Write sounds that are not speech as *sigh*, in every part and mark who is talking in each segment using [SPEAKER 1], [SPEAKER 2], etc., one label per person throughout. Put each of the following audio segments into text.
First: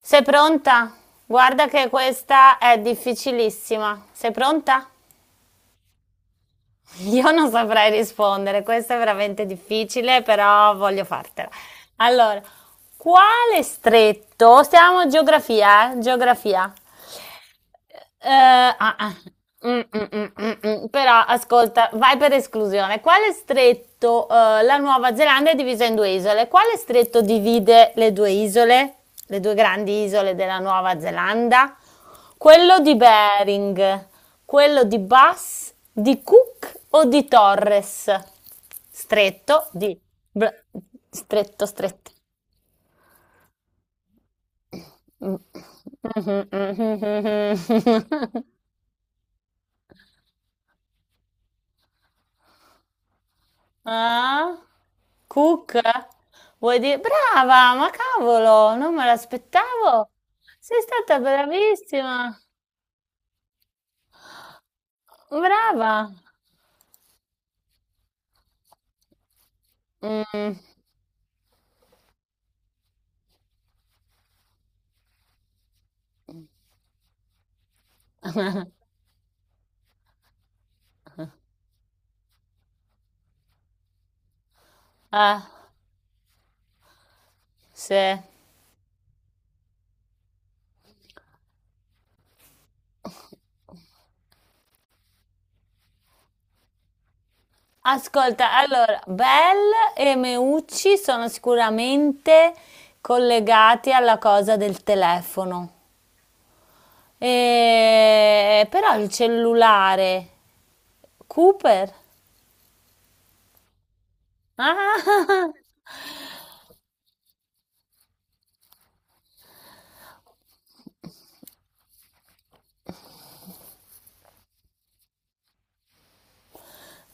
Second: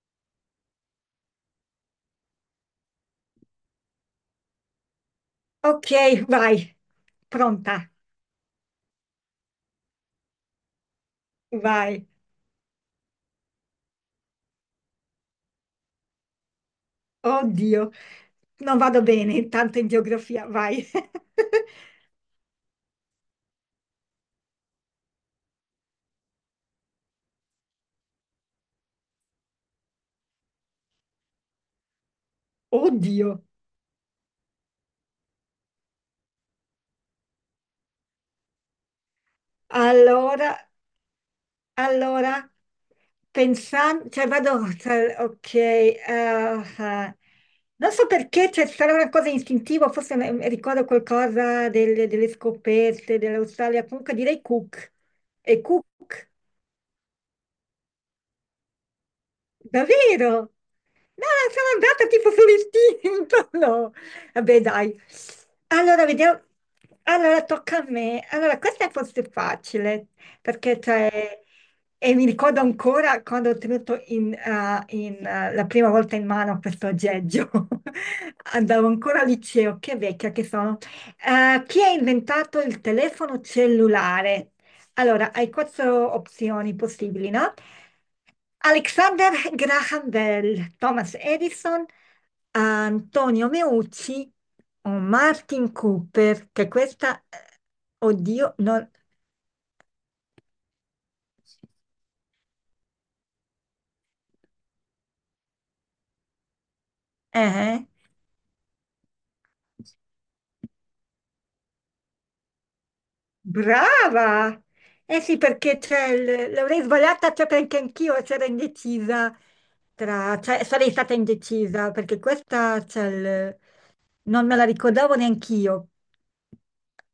[SPEAKER 1] Sei pronta? Guarda che questa è difficilissima. Sei pronta?
[SPEAKER 2] Ok, vai,
[SPEAKER 1] *laughs* Io non
[SPEAKER 2] pronta,
[SPEAKER 1] saprei rispondere, questo è veramente difficile, però voglio fartela.
[SPEAKER 2] vai.
[SPEAKER 1] Allora, quale stretto? Stiamo geografia, eh? Geografia.
[SPEAKER 2] Oddio,
[SPEAKER 1] Eh,
[SPEAKER 2] non
[SPEAKER 1] ah,
[SPEAKER 2] vado
[SPEAKER 1] ah.
[SPEAKER 2] bene tanto in geografia, vai.
[SPEAKER 1] Mm.
[SPEAKER 2] *laughs*
[SPEAKER 1] Però ascolta, vai per esclusione. Quale stretto, la Nuova Zelanda è divisa in due isole? Quale stretto divide le due isole, le due grandi isole della Nuova Zelanda? Quello di
[SPEAKER 2] Oddio.
[SPEAKER 1] Bering, quello di Bass, di Cook o di Torres? Stretto di
[SPEAKER 2] Allora,
[SPEAKER 1] Br- stretto, stretto.
[SPEAKER 2] allora, pensando, cioè vado,
[SPEAKER 1] *laughs*
[SPEAKER 2] cioè,
[SPEAKER 1] Mm.
[SPEAKER 2] okeh. Non so perché, c'è sarà una cosa istintiva, forse ricordo qualcosa delle scoperte dell'Australia, comunque direi
[SPEAKER 1] Ah?
[SPEAKER 2] Cook. E
[SPEAKER 1] Cook?
[SPEAKER 2] Cook,
[SPEAKER 1] Vuoi dire? Brava, ma cavolo, non me l'aspettavo.
[SPEAKER 2] davvero?
[SPEAKER 1] Sei stata
[SPEAKER 2] No, sono andata tipo
[SPEAKER 1] bravissima.
[SPEAKER 2] sull'istinto. *laughs* No. Vabbè, dai.
[SPEAKER 1] Brava.
[SPEAKER 2] Allora, vediamo. Allora, tocca a me. Allora, questa forse è facile,
[SPEAKER 1] Mm.
[SPEAKER 2] perché cioè, e mi ricordo ancora quando ho tenuto la prima volta in mano questo aggeggio. *laughs* Andavo
[SPEAKER 1] *laughs*
[SPEAKER 2] ancora al liceo, che vecchia che sono. Chi ha inventato il telefono cellulare? Allora,
[SPEAKER 1] Ah,
[SPEAKER 2] hai quattro opzioni possibili, no?
[SPEAKER 1] sì.
[SPEAKER 2] Alexander Graham Bell, Thomas Edison, Antonio Meucci o Martin Cooper, che questa, oddio,
[SPEAKER 1] Ascolta,
[SPEAKER 2] non.
[SPEAKER 1] allora, Bell e Meucci sono sicuramente collegati alla cosa del telefono.
[SPEAKER 2] Eh,
[SPEAKER 1] Però il cellulare, Cooper?
[SPEAKER 2] brava! Eh sì,
[SPEAKER 1] Ah!
[SPEAKER 2] perché c'è l'avrei sbagliata, cioè perché anch'io c'ero indecisa tra. Cioè sarei stata indecisa, perché questa c'è il. Non me la ricordavo neanch'io.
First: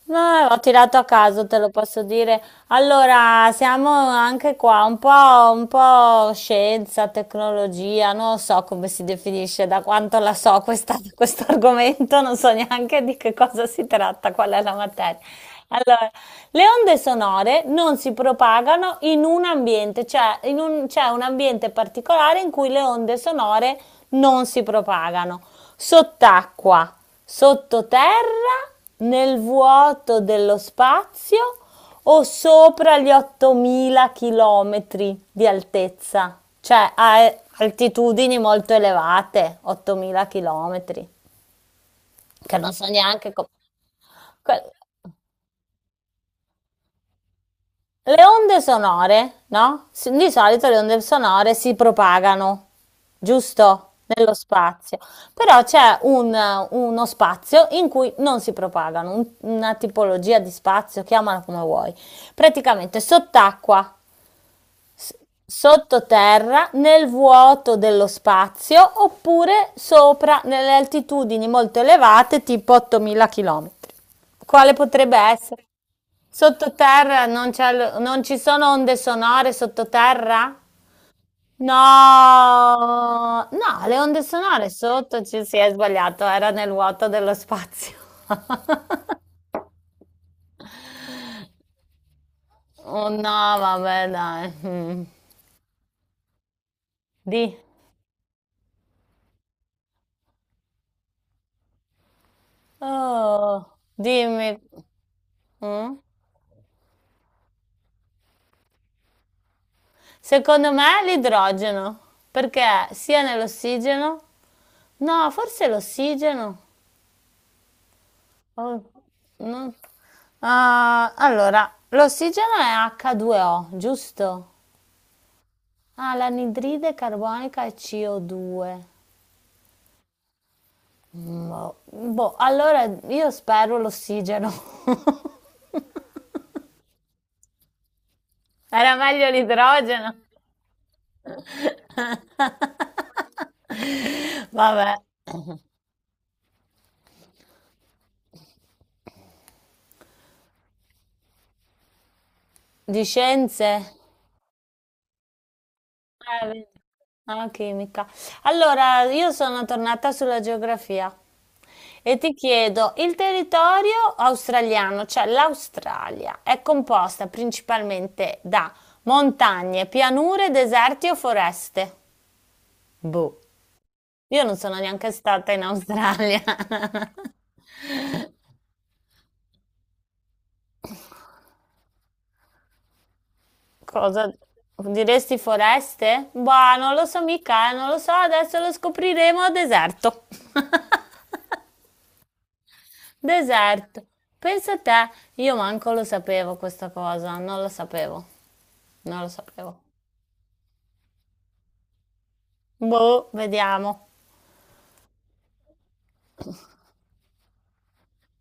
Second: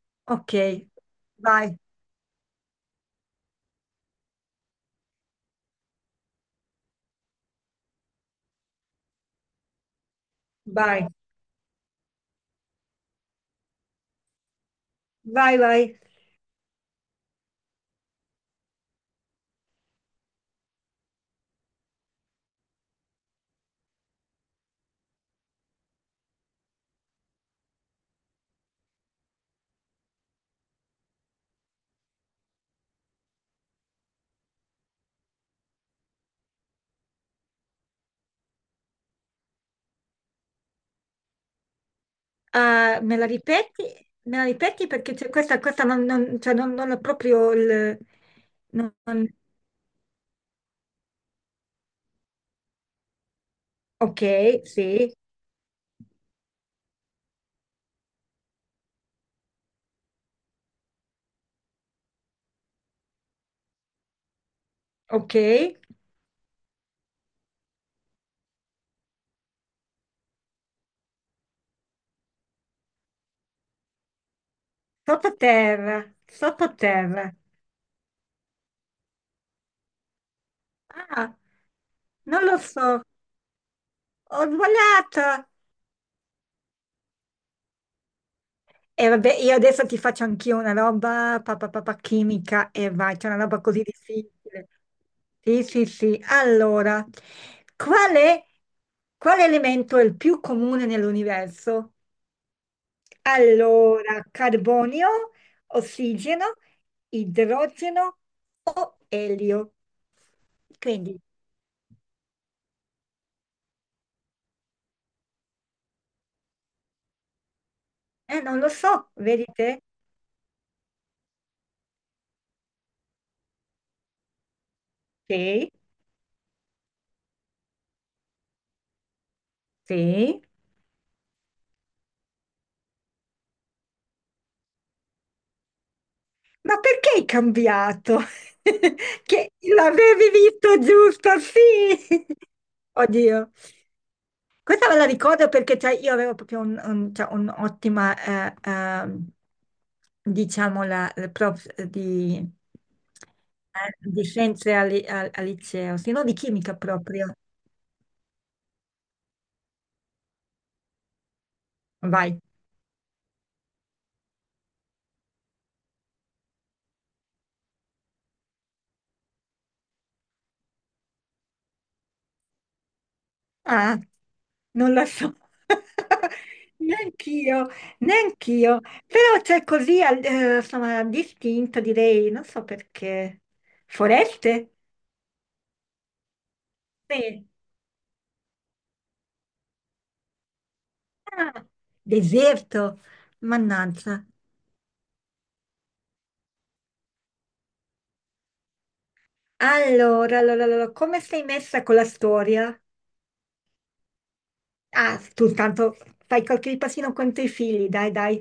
[SPEAKER 1] No,
[SPEAKER 2] Ok,
[SPEAKER 1] ho tirato a caso, te lo
[SPEAKER 2] vai,
[SPEAKER 1] posso dire. Allora, siamo anche qua un po' scienza, tecnologia, non so come si definisce, da quanto la so
[SPEAKER 2] vai,
[SPEAKER 1] *laughs* questo argomento, non so neanche di che cosa si tratta, qual è la materia.
[SPEAKER 2] vai, vai.
[SPEAKER 1] Allora, le onde sonore non si propagano in un ambiente, cioè c'è un ambiente particolare in cui le onde sonore non si propagano. Sott'acqua. Sottoterra, nel vuoto dello spazio o sopra gli 8000 chilometri di altezza? Cioè a altitudini molto elevate, 8000 chilometri, che non so
[SPEAKER 2] Ah, me la
[SPEAKER 1] neanche come...
[SPEAKER 2] ripeti? Me la ripeti perché c'è questa non, non, cioè non ho proprio il.
[SPEAKER 1] Le onde
[SPEAKER 2] non- non-
[SPEAKER 1] sonore, no, s di solito le onde sonore si propagano, giusto,
[SPEAKER 2] Ok,
[SPEAKER 1] nello spazio,
[SPEAKER 2] sì,
[SPEAKER 1] però c'è un uno spazio in cui non si propagano, un una tipologia di spazio, chiamala come vuoi. Praticamente sott'acqua, s
[SPEAKER 2] ok.
[SPEAKER 1] sottoterra, nel vuoto dello spazio, oppure sopra nelle altitudini molto elevate, tipo 8000 chilometri. Quale potrebbe essere?
[SPEAKER 2] Sottoterra,
[SPEAKER 1] Sottoterra
[SPEAKER 2] sottoterra.
[SPEAKER 1] non c'è l- non ci sono onde sonore sottoterra?
[SPEAKER 2] Ah, non lo so,
[SPEAKER 1] No, no, le onde
[SPEAKER 2] ho
[SPEAKER 1] sonore sotto
[SPEAKER 2] sbagliato.
[SPEAKER 1] ci si è sbagliato, era nel vuoto dello spazio. *laughs*
[SPEAKER 2] E vabbè, io adesso ti faccio anch'io una roba papà papà chimica e
[SPEAKER 1] Oh
[SPEAKER 2] vai,
[SPEAKER 1] no,
[SPEAKER 2] c'è una roba così
[SPEAKER 1] vabbè, dai.
[SPEAKER 2] difficile.
[SPEAKER 1] Mm.
[SPEAKER 2] Sì, sì, sì. Allora,
[SPEAKER 1] Di.
[SPEAKER 2] qual è, quale elemento è il più comune nell'universo?
[SPEAKER 1] Oh,
[SPEAKER 2] Allora,
[SPEAKER 1] dimmi.
[SPEAKER 2] carbonio,
[SPEAKER 1] Mm?
[SPEAKER 2] ossigeno, idrogeno o elio.
[SPEAKER 1] Secondo me
[SPEAKER 2] Quindi,
[SPEAKER 1] l'idrogeno, perché sia nell'ossigeno. No, forse l'ossigeno.
[SPEAKER 2] non lo
[SPEAKER 1] Oh,
[SPEAKER 2] so,
[SPEAKER 1] no.
[SPEAKER 2] vedete?
[SPEAKER 1] Ah, allora, l'ossigeno è H2O, giusto?
[SPEAKER 2] Sì,
[SPEAKER 1] Ah, l'anidride carbonica è CO2.
[SPEAKER 2] sì.
[SPEAKER 1] Boh, boh, allora io spero l'ossigeno. *laughs*
[SPEAKER 2] Ma perché hai cambiato?
[SPEAKER 1] Era
[SPEAKER 2] *laughs*
[SPEAKER 1] meglio
[SPEAKER 2] Che
[SPEAKER 1] l'idrogeno.
[SPEAKER 2] l'avevi visto giusto, sì. *laughs* Oddio.
[SPEAKER 1] *laughs*
[SPEAKER 2] Questa
[SPEAKER 1] Vabbè,
[SPEAKER 2] me la ricordo perché cioè, io avevo proprio cioè, un'ottima, eh, ehm, diciamo, la prof
[SPEAKER 1] di scienze.
[SPEAKER 2] di scienze al liceo, se no di
[SPEAKER 1] Ah, vedi.
[SPEAKER 2] chimica proprio.
[SPEAKER 1] Ah, chimica. Allora, io sono tornata sulla geografia e ti
[SPEAKER 2] Vai.
[SPEAKER 1] chiedo, il territorio australiano, cioè l'Australia, è composta principalmente da montagne, pianure, deserti o foreste? Boh,
[SPEAKER 2] Ah,
[SPEAKER 1] io non sono
[SPEAKER 2] non la
[SPEAKER 1] neanche
[SPEAKER 2] so.
[SPEAKER 1] stata in
[SPEAKER 2] *laughs*
[SPEAKER 1] Australia. *laughs*
[SPEAKER 2] Neanch'io, neanch'io. Però c'è così, insomma, distinto, direi, non so perché.
[SPEAKER 1] Cosa
[SPEAKER 2] Foreste?
[SPEAKER 1] diresti foreste? Boh, non lo so
[SPEAKER 2] Sì.
[SPEAKER 1] mica, non lo so, adesso lo scopriremo a deserto. *laughs*
[SPEAKER 2] Ah, deserto.
[SPEAKER 1] Deserto.
[SPEAKER 2] Mannaggia.
[SPEAKER 1] Pensa a te, io manco lo sapevo questa cosa, non lo sapevo, non lo sapevo.
[SPEAKER 2] Allora, come sei messa con la storia?
[SPEAKER 1] Boh, vediamo.
[SPEAKER 2] Ah, tu intanto fai qualche passino con i tuoi figli, dai, dai.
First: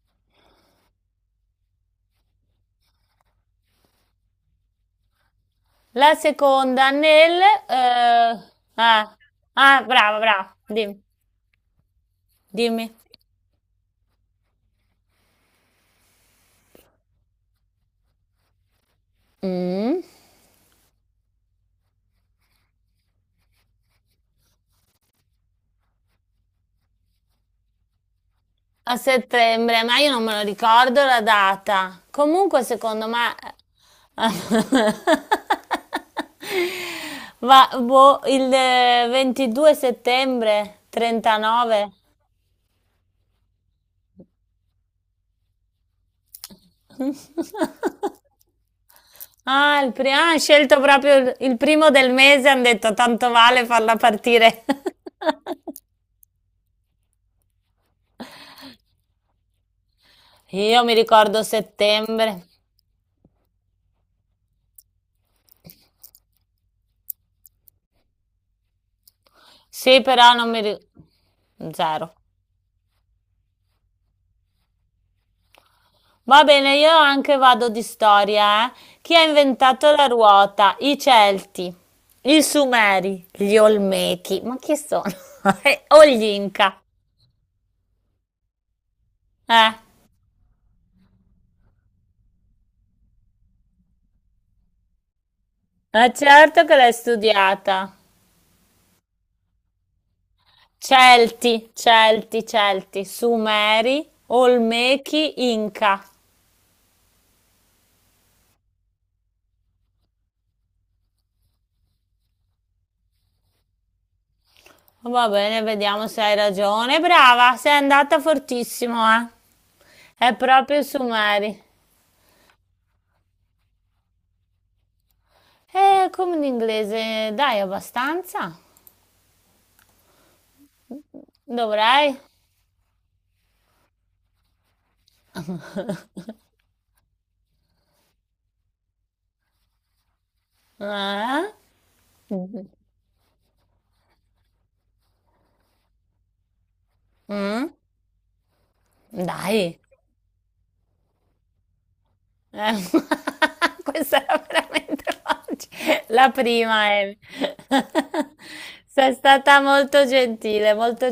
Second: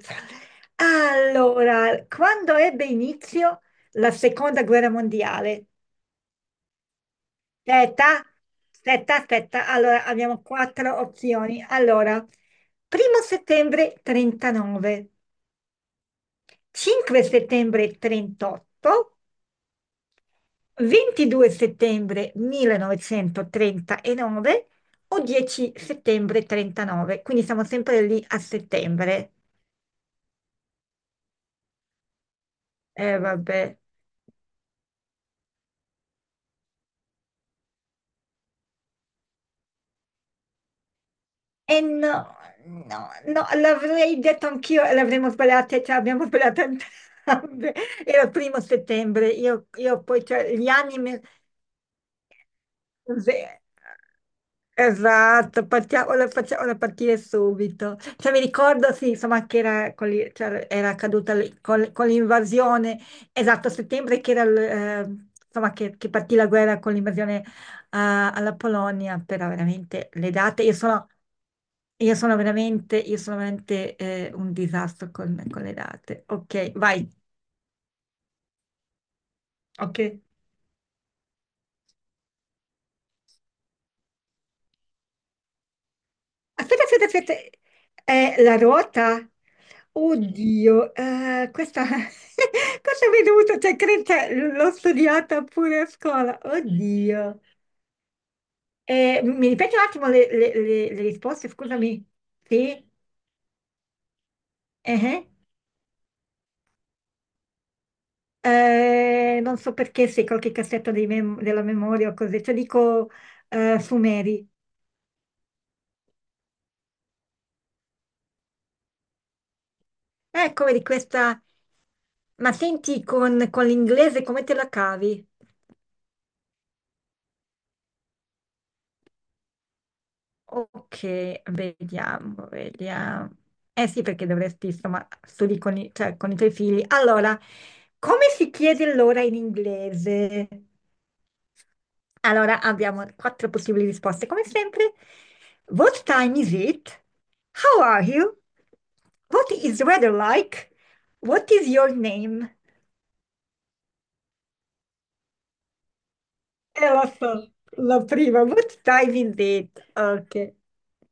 [SPEAKER 2] Allora, quando ebbe inizio la seconda guerra mondiale?
[SPEAKER 1] La seconda nel...
[SPEAKER 2] Aspetta,
[SPEAKER 1] eh,
[SPEAKER 2] aspetta,
[SPEAKER 1] ah,
[SPEAKER 2] aspetta.
[SPEAKER 1] ah,
[SPEAKER 2] Allora,
[SPEAKER 1] brava,
[SPEAKER 2] abbiamo
[SPEAKER 1] brava,
[SPEAKER 2] quattro
[SPEAKER 1] dimmi.
[SPEAKER 2] opzioni. Allora,
[SPEAKER 1] Dimmi.
[SPEAKER 2] primo settembre 39, 5 settembre 38,
[SPEAKER 1] Mm.
[SPEAKER 2] 22 settembre 1939 o 10 settembre 39, quindi siamo sempre lì a
[SPEAKER 1] A
[SPEAKER 2] settembre.
[SPEAKER 1] settembre, ma io non me lo ricordo la data. Comunque, secondo me...
[SPEAKER 2] Vabbè.
[SPEAKER 1] *laughs* Ma boh, il 22 settembre,
[SPEAKER 2] E
[SPEAKER 1] 39.
[SPEAKER 2] no, no, no, l'avrei detto anch'io e l'avremmo sbagliata, cioè abbiamo sbagliato entrambe. *laughs* Era il primo settembre, io, io poi,
[SPEAKER 1] Ah, hai
[SPEAKER 2] cioè, gli
[SPEAKER 1] scelto
[SPEAKER 2] anni,
[SPEAKER 1] proprio
[SPEAKER 2] me-
[SPEAKER 1] il primo del mese, hanno detto tanto
[SPEAKER 2] Sì,
[SPEAKER 1] vale farla partire.
[SPEAKER 2] esatto,
[SPEAKER 1] *laughs*
[SPEAKER 2] facciamola partire subito. Cioè, mi ricordo, sì, insomma, che era, con cioè,
[SPEAKER 1] Io
[SPEAKER 2] era
[SPEAKER 1] mi
[SPEAKER 2] accaduta
[SPEAKER 1] ricordo
[SPEAKER 2] con
[SPEAKER 1] settembre.
[SPEAKER 2] l'invasione, esatto, a settembre che era, insomma, che partì la guerra con l'invasione, ah, alla Polonia, però
[SPEAKER 1] Sì,
[SPEAKER 2] veramente le
[SPEAKER 1] però non mi
[SPEAKER 2] date, io
[SPEAKER 1] ricordo.
[SPEAKER 2] sono,
[SPEAKER 1] Zero.
[SPEAKER 2] io sono veramente un disastro con le date.
[SPEAKER 1] Va
[SPEAKER 2] Ok,
[SPEAKER 1] bene, io
[SPEAKER 2] vai,
[SPEAKER 1] anche vado di storia, eh. Chi ha inventato
[SPEAKER 2] ok.
[SPEAKER 1] la ruota? I Celti, i Sumeri, gli Olmechi. Ma chi sono? *laughs* O gli Inca.
[SPEAKER 2] Aspetta, aspetta, aspetta. È la ruota?
[SPEAKER 1] Eh,
[SPEAKER 2] Oddio, questa. *laughs* Cosa mi è dovuto. Cioè, credo che l'ho studiata pure a
[SPEAKER 1] ma
[SPEAKER 2] scuola.
[SPEAKER 1] certo che l'hai
[SPEAKER 2] Oddio.
[SPEAKER 1] studiata.
[SPEAKER 2] Mi ripeti un attimo le risposte,
[SPEAKER 1] Celti,
[SPEAKER 2] scusami.
[SPEAKER 1] Celti,
[SPEAKER 2] Sì?
[SPEAKER 1] Celti, Sumeri,
[SPEAKER 2] Eh, eh.
[SPEAKER 1] Olmechi, Inca.
[SPEAKER 2] Non so perché se qualche cassetto dei della memoria o così. Cioè, dico Sumeri.
[SPEAKER 1] Va bene, vediamo se hai ragione. Brava, sei andata fortissimo, eh. È
[SPEAKER 2] Ecco,
[SPEAKER 1] proprio
[SPEAKER 2] vedi questa.
[SPEAKER 1] Sumeri.
[SPEAKER 2] Ma senti, con l'inglese come te la cavi?
[SPEAKER 1] E come in inglese, dai abbastanza?
[SPEAKER 2] Ok,
[SPEAKER 1] Dovrei?
[SPEAKER 2] vediamo, vediamo. Eh sì, perché dovresti, insomma, studi con i tuoi figli. Allora, come si chiede l'ora in inglese?
[SPEAKER 1] Eh?
[SPEAKER 2] Allora, abbiamo quattro possibili risposte, come sempre. What time is it?
[SPEAKER 1] Mm?
[SPEAKER 2] How are you? What
[SPEAKER 1] Dai.
[SPEAKER 2] is the weather like? What is your name?
[SPEAKER 1] Eh, *laughs* questa era veramente facile. La prima,
[SPEAKER 2] Lo
[SPEAKER 1] Emi.
[SPEAKER 2] so, la
[SPEAKER 1] *laughs*
[SPEAKER 2] prima. What
[SPEAKER 1] Sei
[SPEAKER 2] time is
[SPEAKER 1] stata
[SPEAKER 2] it?
[SPEAKER 1] molto
[SPEAKER 2] Ok.
[SPEAKER 1] gentile, molto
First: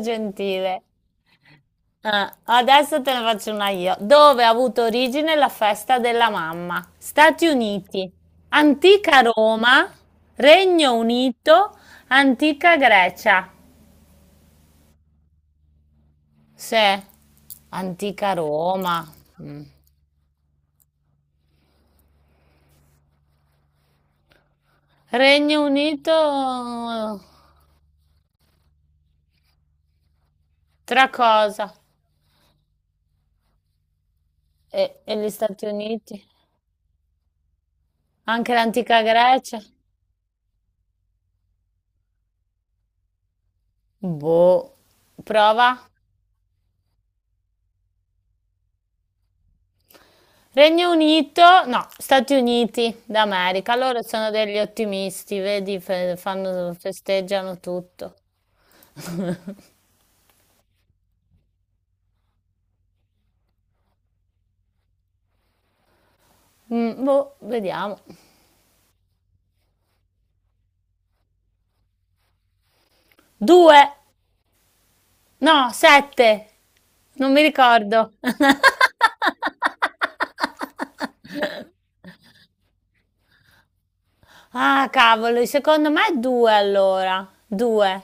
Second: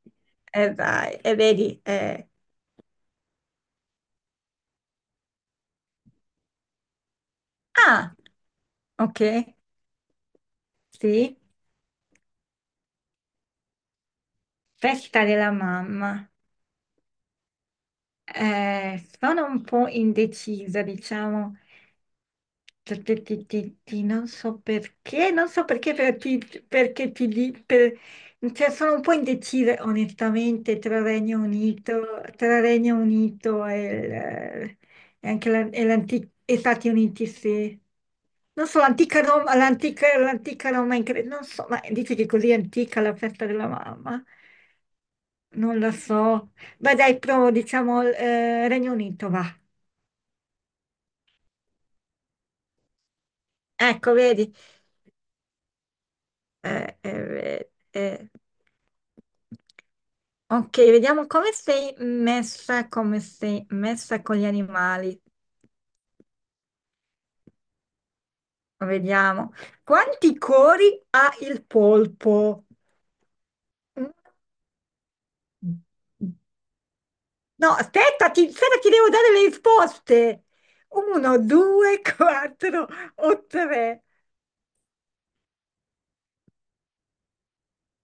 [SPEAKER 1] gentile.
[SPEAKER 2] Dai, e vedi.
[SPEAKER 1] Adesso te ne faccio una io. Dove ha avuto origine la festa della mamma? Stati Uniti,
[SPEAKER 2] Ah!
[SPEAKER 1] antica
[SPEAKER 2] Ok,
[SPEAKER 1] Roma, Regno
[SPEAKER 2] sì,
[SPEAKER 1] Unito, antica Grecia.
[SPEAKER 2] festa della mamma.
[SPEAKER 1] Sì, antica Roma.
[SPEAKER 2] Sono
[SPEAKER 1] Mm.
[SPEAKER 2] un po' indecisa, diciamo. Non so perché,
[SPEAKER 1] Regno Unito,
[SPEAKER 2] perché ti di- per- cioè, sono un po' indecisa onestamente tra
[SPEAKER 1] tra
[SPEAKER 2] Regno
[SPEAKER 1] cosa?
[SPEAKER 2] Unito, tra Regno Unito e,
[SPEAKER 1] E gli
[SPEAKER 2] e anche
[SPEAKER 1] Stati Uniti?
[SPEAKER 2] Stati Uniti, sì.
[SPEAKER 1] Anche
[SPEAKER 2] Non so,
[SPEAKER 1] l'antica
[SPEAKER 2] l'antica Roma,
[SPEAKER 1] Grecia?
[SPEAKER 2] l'antica Roma, in non so, ma dice che è così antica la festa della mamma.
[SPEAKER 1] Boh,
[SPEAKER 2] Non
[SPEAKER 1] prova.
[SPEAKER 2] lo so. Beh, dai, provo, diciamo, Regno Unito, va.
[SPEAKER 1] Regno Unito, no, Stati Uniti d'America, loro
[SPEAKER 2] Ecco,
[SPEAKER 1] sono
[SPEAKER 2] vedi.
[SPEAKER 1] degli ottimisti, vedi,
[SPEAKER 2] Eh,
[SPEAKER 1] festeggiano
[SPEAKER 2] eh, eh.
[SPEAKER 1] tutto.
[SPEAKER 2] eh. Ok, vediamo come sei messa con gli animali.
[SPEAKER 1] Mm, boh, vediamo.
[SPEAKER 2] Vediamo. Quanti cori ha il polpo?
[SPEAKER 1] Due, no, sette, non mi
[SPEAKER 2] No,
[SPEAKER 1] ricordo. *laughs*
[SPEAKER 2] aspetta, aspetta, ti devo dare le risposte. Uno, due, *laughs* quattro o tre.
[SPEAKER 1] Ah, cavolo, secondo me è due allora, due.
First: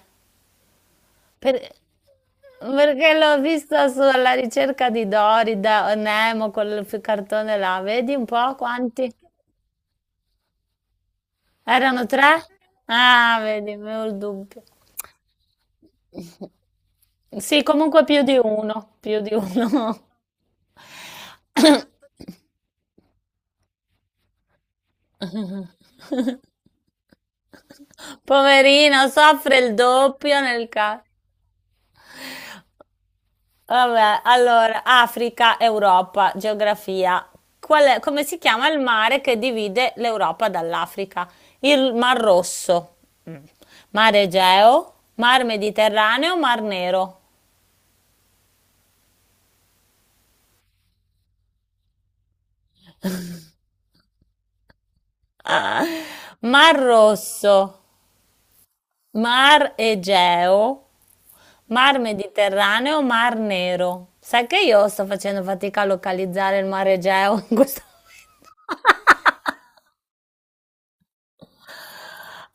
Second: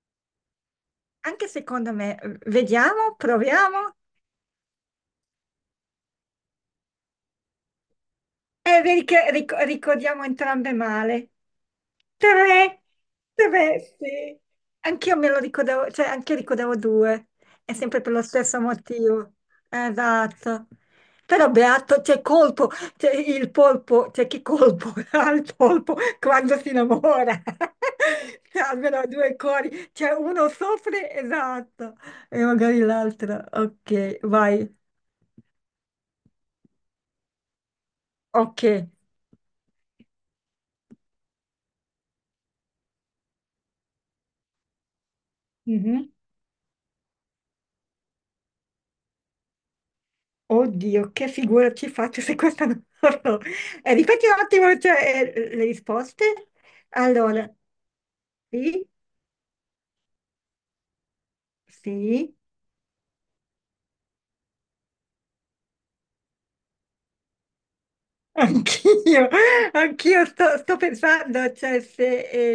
[SPEAKER 2] Anche
[SPEAKER 1] Per-
[SPEAKER 2] secondo me, vediamo,
[SPEAKER 1] Perché l'ho vista
[SPEAKER 2] proviamo
[SPEAKER 1] sulla ricerca di Dory, da Nemo, quel cartone là, vedi un po'
[SPEAKER 2] e vedi
[SPEAKER 1] quanti?
[SPEAKER 2] che ricordiamo entrambe male.
[SPEAKER 1] Erano tre?
[SPEAKER 2] Tre,
[SPEAKER 1] Ah, vedi,
[SPEAKER 2] tre,
[SPEAKER 1] avevo il
[SPEAKER 2] sì.
[SPEAKER 1] dubbio.
[SPEAKER 2] Anch'io me lo ricordavo, cioè anche ricordavo due,
[SPEAKER 1] Sì,
[SPEAKER 2] è sempre
[SPEAKER 1] comunque
[SPEAKER 2] per
[SPEAKER 1] più
[SPEAKER 2] lo
[SPEAKER 1] di
[SPEAKER 2] stesso
[SPEAKER 1] uno, più di
[SPEAKER 2] motivo.
[SPEAKER 1] uno.
[SPEAKER 2] Esatto. Però
[SPEAKER 1] *coughs*
[SPEAKER 2] beato, c'è colpo, c'è il polpo, c'è chi colpo *laughs* ha il polpo quando si innamora. *laughs* Cioè, almeno
[SPEAKER 1] Poverino,
[SPEAKER 2] due
[SPEAKER 1] soffre il
[SPEAKER 2] cori, c'è
[SPEAKER 1] doppio
[SPEAKER 2] uno
[SPEAKER 1] nel caso.
[SPEAKER 2] soffre, esatto, e magari l'altro. Ok,
[SPEAKER 1] Vabbè,
[SPEAKER 2] vai.
[SPEAKER 1] allora, Africa, Europa, geografia. Come si
[SPEAKER 2] Ok.
[SPEAKER 1] chiama il mare che divide l'Europa dall'Africa? Il Mar Rosso. Mm. Mare Egeo, Mar
[SPEAKER 2] Mhm.
[SPEAKER 1] Mediterraneo, Mar Nero.
[SPEAKER 2] Oddio, che figura ci faccio se questa non *laughs* la so. Ripeti un attimo, cioè, le
[SPEAKER 1] Ah,
[SPEAKER 2] risposte.
[SPEAKER 1] Mar
[SPEAKER 2] Allora,
[SPEAKER 1] Rosso.
[SPEAKER 2] sì,
[SPEAKER 1] Mar Egeo, Mar
[SPEAKER 2] sì,
[SPEAKER 1] Mediterraneo, Mar Nero. Sai che io sto facendo fatica a localizzare il Mar Egeo in questo momento?
[SPEAKER 2] anch'io,
[SPEAKER 1] *laughs*
[SPEAKER 2] *laughs* anch'io sto pensando, cioè, se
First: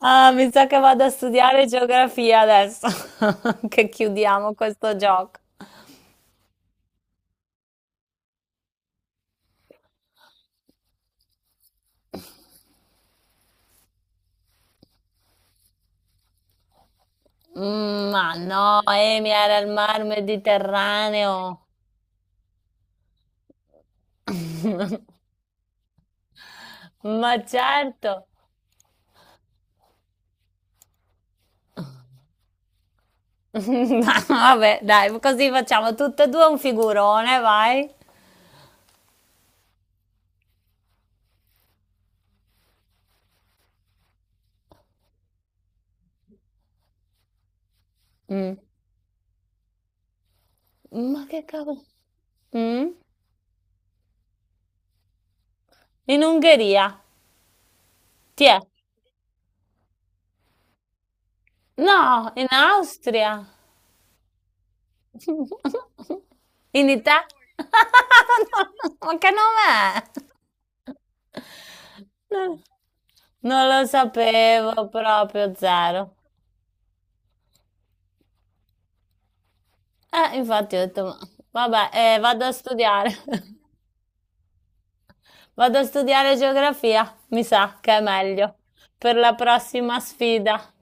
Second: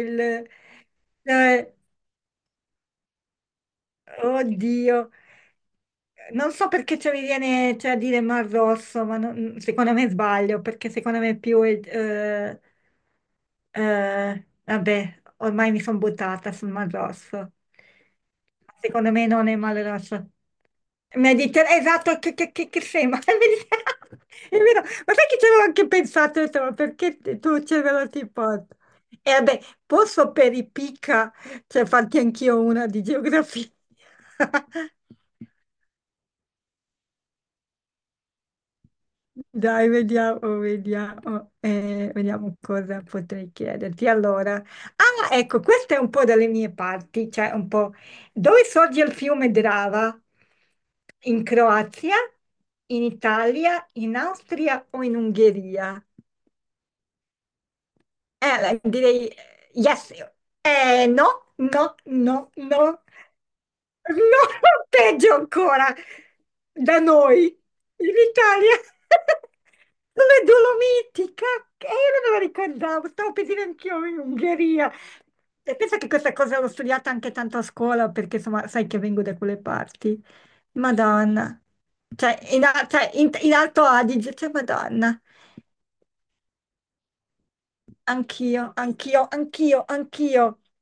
[SPEAKER 1] Ah, mi sa che vado a studiare
[SPEAKER 2] Cioè,
[SPEAKER 1] geografia adesso, *laughs* che chiudiamo questo
[SPEAKER 2] oddio.
[SPEAKER 1] gioco.
[SPEAKER 2] Non so perché ci mi viene cioè, a dire Mar Rosso, ma secondo me sbaglio, perché secondo me è più. Vabbè, ormai mi sono buttata sul Mar Rosso.
[SPEAKER 1] Mm, ma no,
[SPEAKER 2] Secondo me
[SPEAKER 1] Emi
[SPEAKER 2] non è
[SPEAKER 1] era il
[SPEAKER 2] Mar
[SPEAKER 1] Mar
[SPEAKER 2] Rosso.
[SPEAKER 1] Mediterraneo.
[SPEAKER 2] Mediterraneo, esatto, che sei, ma *laughs* è Mediterraneo. È vero. Ma sai che ci avevo anche pensato, ho detto, ma perché
[SPEAKER 1] Ma
[SPEAKER 2] tu ce ve lo
[SPEAKER 1] certo.
[SPEAKER 2] ti porti? E vabbè, posso per i picca, cioè farti anch'io una di
[SPEAKER 1] *laughs*
[SPEAKER 2] geografia.
[SPEAKER 1] Ma vabbè, dai,
[SPEAKER 2] *laughs*
[SPEAKER 1] così facciamo tutte e due un figurone, vai.
[SPEAKER 2] Dai, vediamo, vediamo, vediamo cosa potrei chiederti. Allora, ah, ecco, questa è un po' dalle mie parti, cioè un po'
[SPEAKER 1] Mm.
[SPEAKER 2] dove sorge il fiume Drava?
[SPEAKER 1] Ma che
[SPEAKER 2] In
[SPEAKER 1] cavolo?
[SPEAKER 2] Croazia,
[SPEAKER 1] Mm?
[SPEAKER 2] in Italia, in Austria o in Ungheria?
[SPEAKER 1] In Ungheria. Tiè.
[SPEAKER 2] Beh, direi yes. No, no,
[SPEAKER 1] No, in
[SPEAKER 2] no, no.
[SPEAKER 1] Austria.
[SPEAKER 2] No, *laughs* peggio ancora,
[SPEAKER 1] In
[SPEAKER 2] da
[SPEAKER 1] Italia.
[SPEAKER 2] noi, in
[SPEAKER 1] *laughs*
[SPEAKER 2] Italia, *laughs*
[SPEAKER 1] No, ma che nome è?
[SPEAKER 2] le Dolomiti, cacchio, io non me lo
[SPEAKER 1] Non,
[SPEAKER 2] ricordavo, stavo per dire
[SPEAKER 1] non lo
[SPEAKER 2] anch'io in
[SPEAKER 1] sapevo
[SPEAKER 2] Ungheria.
[SPEAKER 1] proprio
[SPEAKER 2] E penso che
[SPEAKER 1] zero.
[SPEAKER 2] questa cosa l'ho studiata anche tanto a scuola, perché insomma, sai che vengo da quelle parti.
[SPEAKER 1] Infatti ho detto,
[SPEAKER 2] Madonna, cioè,
[SPEAKER 1] vado a
[SPEAKER 2] in, a-
[SPEAKER 1] studiare.
[SPEAKER 2] cioè, in- in
[SPEAKER 1] *laughs*
[SPEAKER 2] Alto Adige, cioè, Madonna,
[SPEAKER 1] Vado a studiare geografia, mi sa che è meglio
[SPEAKER 2] anch'io,
[SPEAKER 1] per
[SPEAKER 2] anch'io,
[SPEAKER 1] la
[SPEAKER 2] anch'io,
[SPEAKER 1] prossima
[SPEAKER 2] anch'io.
[SPEAKER 1] sfida.